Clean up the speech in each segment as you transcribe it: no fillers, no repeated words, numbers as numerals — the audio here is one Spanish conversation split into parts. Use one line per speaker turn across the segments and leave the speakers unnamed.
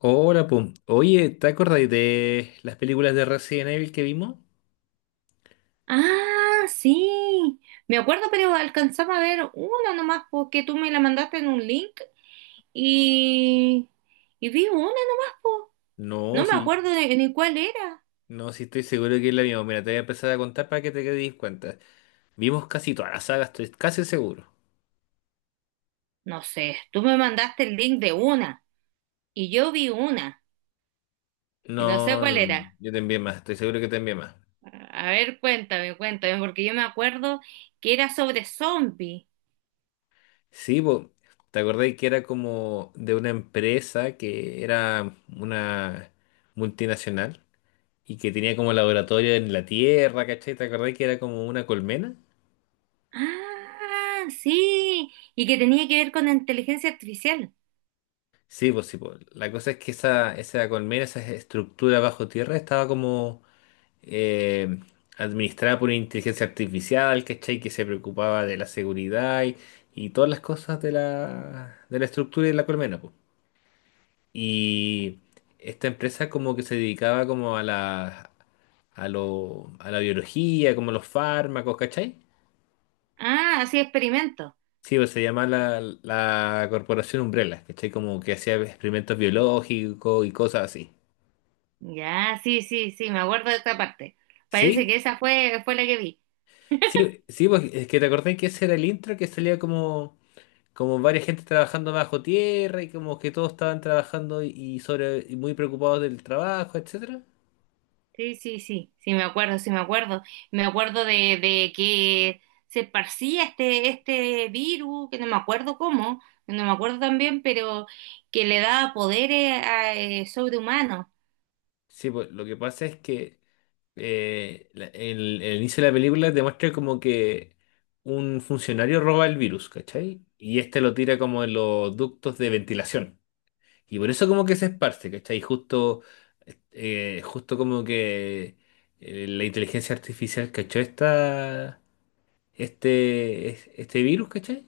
Hola, pum. Oye, ¿te acordáis de las películas de Resident Evil que vimos?
Ah, sí. Me acuerdo, pero alcanzaba a ver una nomás, porque tú me la mandaste en un link y, y vi una nomás, po.
No,
No me
sí,
acuerdo ni cuál era.
no, sí estoy seguro que la vimos. Mira, te voy a empezar a contar para que te quedes cuenta. Vimos casi toda la saga, estoy casi seguro.
No sé, tú me mandaste el link de una y yo vi una y no sé
No, no,
cuál
no,
era.
yo te envié más, estoy seguro que te envié más.
A ver, cuéntame, cuéntame, porque yo me acuerdo que era sobre zombies.
Sí, po, ¿te acordáis que era como de una empresa que era una multinacional y que tenía como laboratorio en la Tierra? ¿Cachai? ¿Te acordáis que era como una colmena?
Ah, sí, y que tenía que ver con la inteligencia artificial.
Sí, pues sí, pues. La cosa es que esa colmena, esa estructura bajo tierra, estaba como eh, administrada por una inteligencia artificial, ¿cachai? Que se preocupaba de la seguridad y todas las cosas de la estructura y de la colmena, pues. Y esta empresa como que se dedicaba como a la biología, como los fármacos, ¿cachai?
Ah, así experimento.
Sí, pues se llama la Corporación Umbrella, ¿cachai? Como que hacía experimentos biológicos y cosas así.
Ya, sí, sí, sí, me acuerdo de esta parte. Parece
¿Sí?
que fue la que vi.
Sí, sí, pues es que te acordás que ese era el intro que salía como varias gente trabajando bajo tierra y como que todos estaban trabajando y sobre y muy preocupados del trabajo, etcétera.
Sí, sí, sí, sí, me acuerdo, sí, me acuerdo. Me acuerdo de que se esparcía este virus, que no me acuerdo cómo, no me acuerdo también, pero que le daba poderes a, sobrehumanos.
Sí, pues lo que pasa es que el inicio de la película demuestra como que un funcionario roba el virus, ¿cachai? Y este lo tira como en los ductos de ventilación. Y por eso como que se esparce, ¿cachai? Y justo como que la inteligencia artificial cachó este virus, ¿cachai?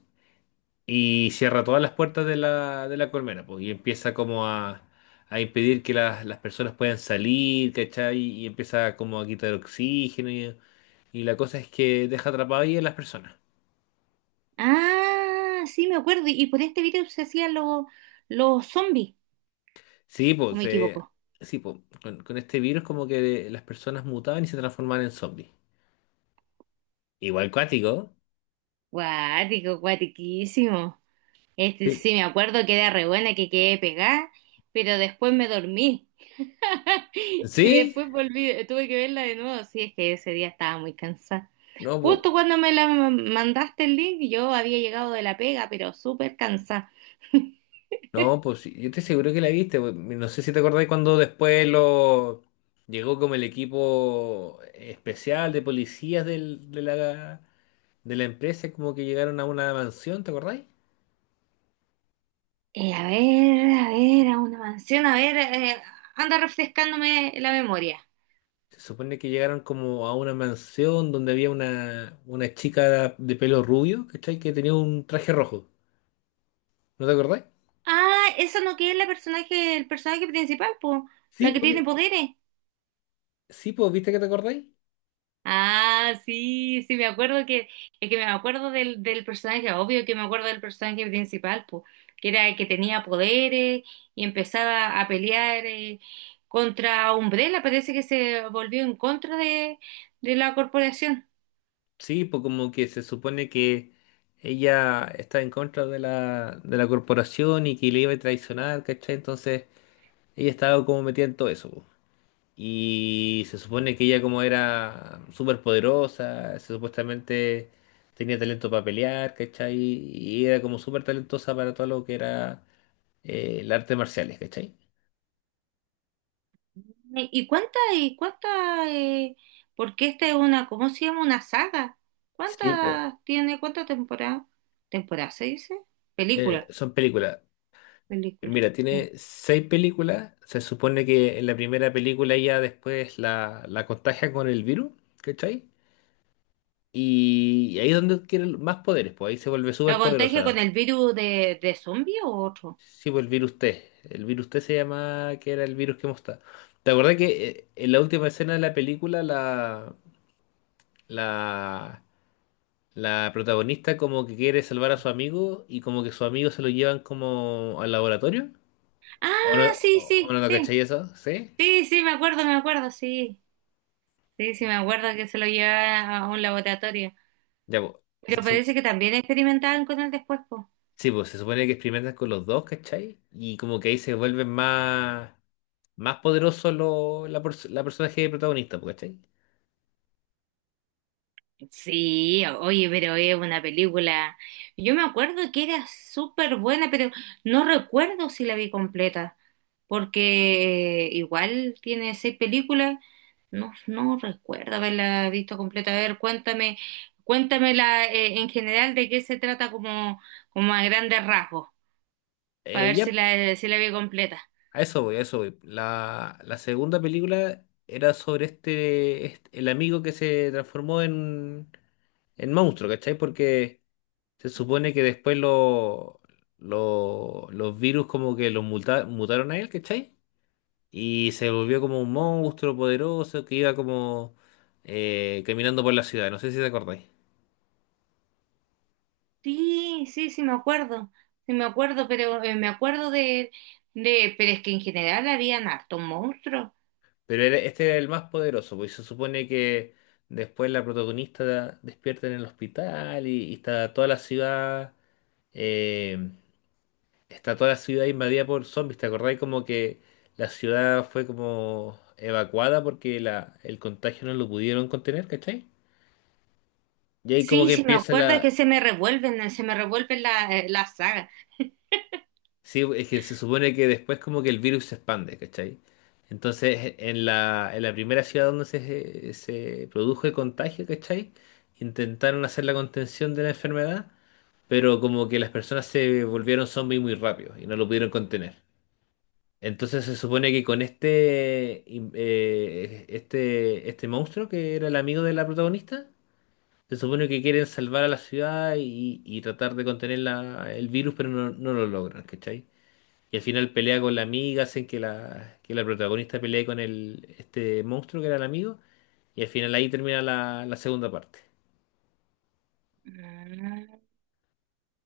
Y cierra todas las puertas de la colmena, pues, y empieza como a impedir que las personas puedan salir, ¿cachai? Y empieza como a quitar oxígeno y la cosa es que deja atrapadas ahí a las personas.
Ah, sí, me acuerdo. Y por este virus se hacían los zombies,
Sí,
¿o
pues,
me
eh,
equivoco?
sí, pues, con este virus como que las personas mutaban y se transformaban en zombies. Igual cuático,
Guático, guatiquísimo. Este,
sí.
sí, me acuerdo que era re buena, que quedé pegada, pero después me dormí. Y
¿Sí?
después volví, tuve que verla de nuevo. Sí, es que ese día estaba muy cansada.
No, pues.
Justo cuando mandaste el link, yo había llegado de la pega, pero súper cansada.
No, pues sí, yo estoy seguro que la viste, pues. No sé si te acordáis cuando después lo llegó como el equipo especial de policías de la empresa, como que llegaron a una mansión, ¿te acordáis?
A ver, a ver, a una mansión, a ver, anda refrescándome la memoria.
Se supone que llegaron como a una mansión donde había una chica de pelo rubio, ¿cachai? Que tenía un traje rojo. ¿No te acordáis?
Ah, esa no que es la personaje, el personaje principal, pues,
Sí,
la que
pues,
tiene
vi-
poderes.
sí, pues, ¿viste que te acordáis?
Ah, sí, sí, me acuerdo que, es que me acuerdo del personaje, obvio que me acuerdo del personaje principal, pues, que era el que tenía poderes y empezaba a pelear contra Umbrella, parece que se volvió en contra de la corporación.
Sí, pues como que se supone que ella está en contra de la corporación y que le iba a traicionar, ¿cachai? Entonces ella estaba como metida en todo eso, po. Y se supone que ella como era súper poderosa, supuestamente tenía talento para pelear, ¿cachai? Y era como súper talentosa para todo lo que era el arte marciales, ¿cachai?
Y cuánta, porque esta es una, ¿cómo se llama? Una saga.
Sí, pues,
¿Cuántas tiene, cuántas temporadas? ¿Temporada se dice? Película,
son películas.
película,
Mira,
sí.
tiene seis películas. Se supone que en la primera película ya después la contagia con el virus, ¿cachai? Y ahí es donde adquiere más poderes, pues ahí se vuelve
¿Lo
súper
contagia con
poderosa.
el virus de zombie o otro?
Sí, pues el virus T. El virus T se llama, que era el virus que mostraba. ¿Te acordás que en la última escena de la película la, la protagonista como que quiere salvar a su amigo y como que su amigo se lo llevan como al laboratorio?
Ah,
¿O no,
sí,
o
sí,
no,
sí.
cachai eso? ¿Sí?
Sí, sí, me acuerdo, sí. Sí, sí, me acuerdo que se lo llevaba a un laboratorio.
Ya, pues.
Pero parece que también experimentaban con él después, po.
Sí, pues se supone que experimentan con los dos, ¿cachai? Y como que ahí se vuelven más poderosos la personaje protagonista, pues, ¿cachai?
Sí, oye, pero es una película. Yo me acuerdo que era súper buena, pero no recuerdo si la vi completa, porque igual tiene seis películas. No, no recuerdo haberla visto completa. A ver, cuéntame, cuéntamela en general de qué se trata como, como a grandes rasgos, para ver si
Ya,
si la vi completa.
a eso voy, a eso voy. La segunda película era sobre el amigo que se transformó en monstruo, ¿cachai? Porque se supone que después los virus como que los mutaron a él, ¿cachai? Y se volvió como un monstruo poderoso que iba como caminando por la ciudad. No sé si te acordáis.
Sí, sí, sí me acuerdo, pero me acuerdo pero es que en general habían hartos monstruos.
Pero este era el más poderoso, pues se supone que después la protagonista despierta en el hospital y está toda la ciudad. Eh, está toda la ciudad invadida por zombies. ¿Te acordáis como que la ciudad fue como evacuada porque el contagio no lo pudieron contener? ¿Cachai? Y ahí como
Sí,
que
sí, me
empieza
acuerdo, es que
la...
se me revuelven las sagas.
Sí, es que se supone que después como que el virus se expande, ¿cachai? Entonces, en la primera ciudad donde se produjo el contagio, ¿cachai? Intentaron hacer la contención de la enfermedad, pero como que las personas se volvieron zombies muy rápido y no lo pudieron contener. Entonces se supone que con este monstruo que era el amigo de la protagonista, se supone que quieren salvar a la ciudad y tratar de contener el virus, pero no, no lo logran, ¿cachai? Y al final pelea con la amiga, hacen que la protagonista pelee con este monstruo que era el amigo. Y al final ahí termina la segunda parte.
Ah.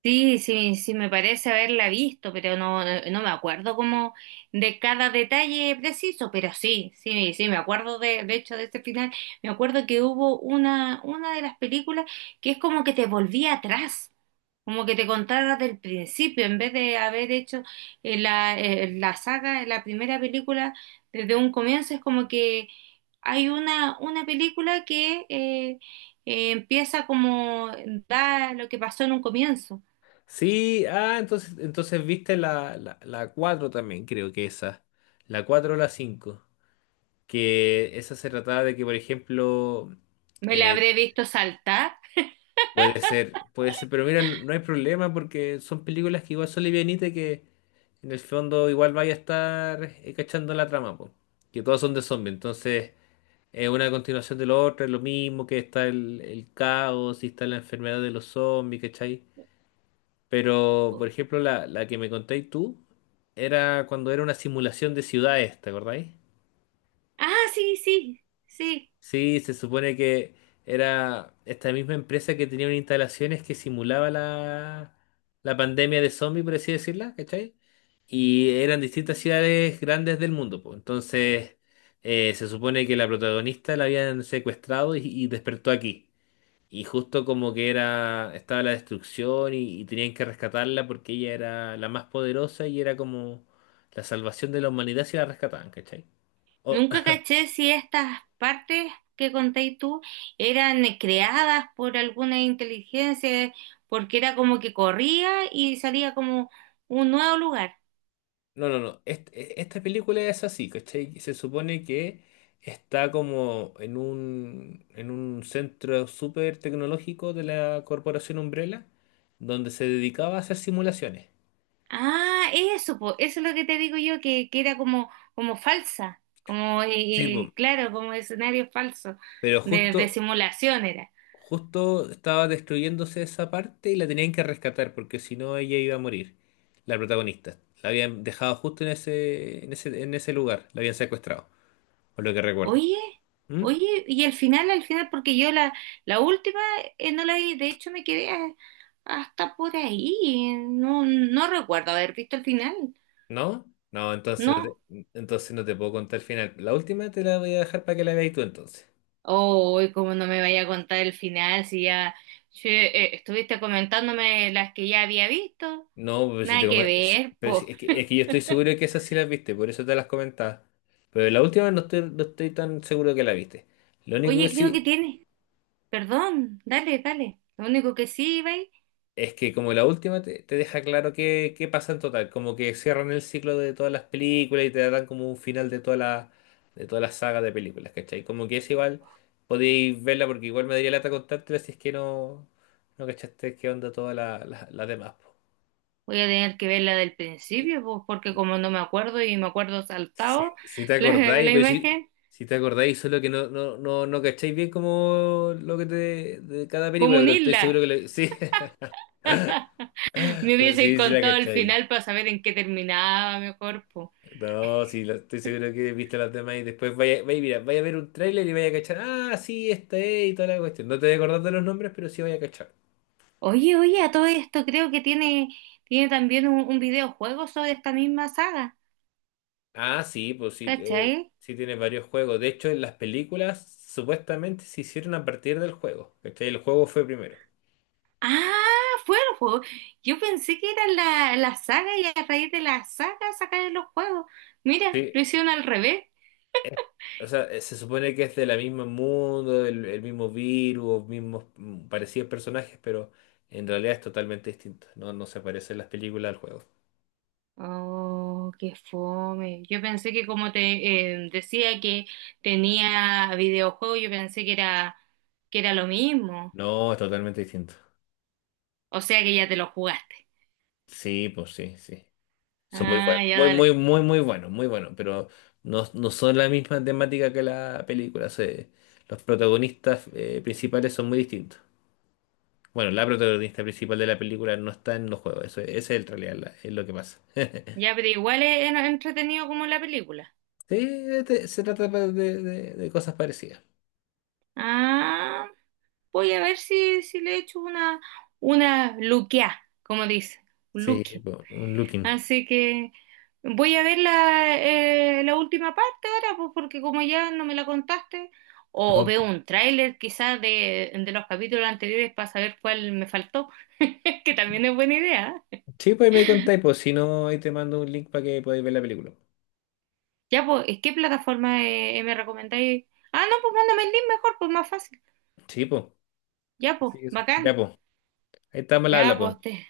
Sí, sí, sí, me parece haberla visto, pero no, no me acuerdo como de cada detalle preciso, pero sí, sí, sí, me acuerdo de hecho de este final, me acuerdo que hubo una de las películas que es como que te volvía atrás, como que te contara del principio, en vez de haber hecho la saga, la primera película desde un comienzo, es como que hay una película que empieza como da lo que pasó en un comienzo.
Sí, ah, entonces viste la 4 también, creo que esa. La 4 o la cinco. Que esa se trataba de que, por ejemplo,
Me la
eh,
habré visto saltar.
puede ser, pero mira, no no hay problema porque son películas que igual son livianitas y que en el fondo igual vaya a estar cachando la trama, po. Que todas son de zombies, entonces es una continuación de lo otro, es lo mismo que está el caos y está la enfermedad de los zombies, ¿cachai? Pero, por
Oh,
ejemplo, la que me contéis tú era cuando era una simulación de ciudades, ¿te acordáis?
ah, sí, sí, sí.
Sí, se supone que era esta misma empresa que tenía unas instalaciones que simulaba la pandemia de zombies, por así decirla, ¿cachai? Y eran distintas ciudades grandes del mundo, pues. Entonces, se supone que la protagonista la habían secuestrado y despertó aquí. Y justo como que era, estaba la destrucción y tenían que rescatarla porque ella era la más poderosa y era como la salvación de la humanidad si la rescataban, ¿cachai? O-
Nunca caché si estas partes que contéis tú eran creadas por alguna inteligencia, porque era como que corría y salía como un nuevo lugar.
no, no, no. Esta película es así, ¿cachai? Se supone que está como en un centro súper tecnológico de la Corporación Umbrella, donde se dedicaba a hacer simulaciones.
Ah, eso, po, eso es lo que te digo yo, que era como, como falsa, como,
Sí, po.
claro, como escenario falso,
Pero
de simulación era.
justo estaba destruyéndose esa parte y la tenían que rescatar porque si no ella iba a morir, la protagonista. La habían dejado justo en ese lugar, la habían secuestrado, por lo que recuerdo.
Oye,
¿Mm?
oye, y al final, porque yo la última no la vi, de hecho hasta por ahí, no, no recuerdo haber visto el final,
¿No? No, entonces
no.
no te puedo contar el final. La última te la voy a dejar para que la veas tú entonces.
Oh, como no me vaya a contar el final si ya che, estuviste comentándome las que ya había visto,
No, pero si te
nada que
come- si-
ver,
pero si-
po.
es que, yo estoy seguro que esas sí las viste, por eso te las comentaba. Pero la última no estoy, no estoy tan seguro que la viste. Lo único que
Oye, creo
sí...
que tiene, perdón, dale, dale, lo único que sí, Ibai,
Es que como la última te deja claro qué pasa en total, como que cierran el ciclo de todas las películas y te dan como un final de toda la saga de películas, ¿cachai? Como que es igual, podéis verla porque igual me daría lata contártela si es que no, no cachaste qué onda todas las demás, po.
voy a tener que ver la del principio, po, porque como no me acuerdo y me acuerdo
Si,
saltado
si te acordáis,
la
pero si,
imagen.
si te acordáis, solo que no, no, no, no cacháis bien como lo que te de cada
Como
película,
un
pero estoy seguro
isla.
que sí.
Me
Pero
hubiese
sí, sí la
contado el
cacháis.
final para saber en qué terminaba mejor, po.
No, sí, estoy seguro que viste las demás y después vaya, mira, vaya a ver un tráiler y vaya a cachar, ah, sí, esta es y toda la cuestión. No te voy a acordar de los nombres, pero sí vaya a cachar.
Oye, oye, a todo esto creo que tiene, tiene también un videojuego sobre esta misma saga,
Ah, sí, pues sí,
¿cachai?
sí tiene varios juegos. De hecho, en las películas supuestamente se hicieron a partir del juego, ¿cachai? El juego fue primero.
Ah, fue el juego. Yo pensé que era la saga y a raíz de la saga sacaron los juegos. Mira,
Sí,
lo hicieron al revés.
o sea, se supone que es del mismo mundo, el mismo virus, mismos parecidos personajes, pero en realidad es totalmente distinto. No, no se parece en las películas al juego.
Oh, qué fome. Yo pensé que como te decía que tenía videojuego, yo pensé que era lo mismo.
No, es totalmente distinto.
O sea que ya te lo jugaste.
Sí, pues sí, sí. Son muy
Ah,
buenos,
ya
muy,
dale.
muy, muy, muy buenos, pero no, no son la misma temática que la película. Se- los protagonistas principales son muy distintos. Bueno, la protagonista principal de la película no está en los juegos, eso, ese es el realidad, es lo que pasa.
Ya, pero igual es entretenido como la película.
Sí, se trata de, de cosas parecidas.
Ah, voy a ver si, si le echo una luqueá, como dice,
Sí,
luqui.
po, un looking.
Así que voy a ver la, la última parte ahora, pues porque como ya no me la contaste, o
No,
veo un tráiler quizás de los capítulos anteriores para saber cuál me faltó, que también es buena idea. ¿Eh?
sí, pues ahí me contáis, pues si no, ahí te mando un link para que podáis ver la película.
Ya, pues, ¿y qué plataforma me recomendáis? Ah, no, pues mándame el link mejor, pues más fácil.
Sí, pues.
Ya, pues,
Ya,
bacán.
pues. Ahí estamos al
Ya,
habla, pues.
pues, te,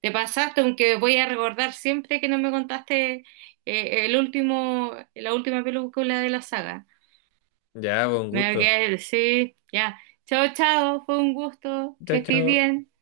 te pasaste, aunque voy a recordar siempre que no me contaste la última película de la saga.
Ya, pues, un
Me voy a
gusto.
quedar, sí, ya. Chao, chao, fue un gusto,
Chao,
que estés
chao.
bien.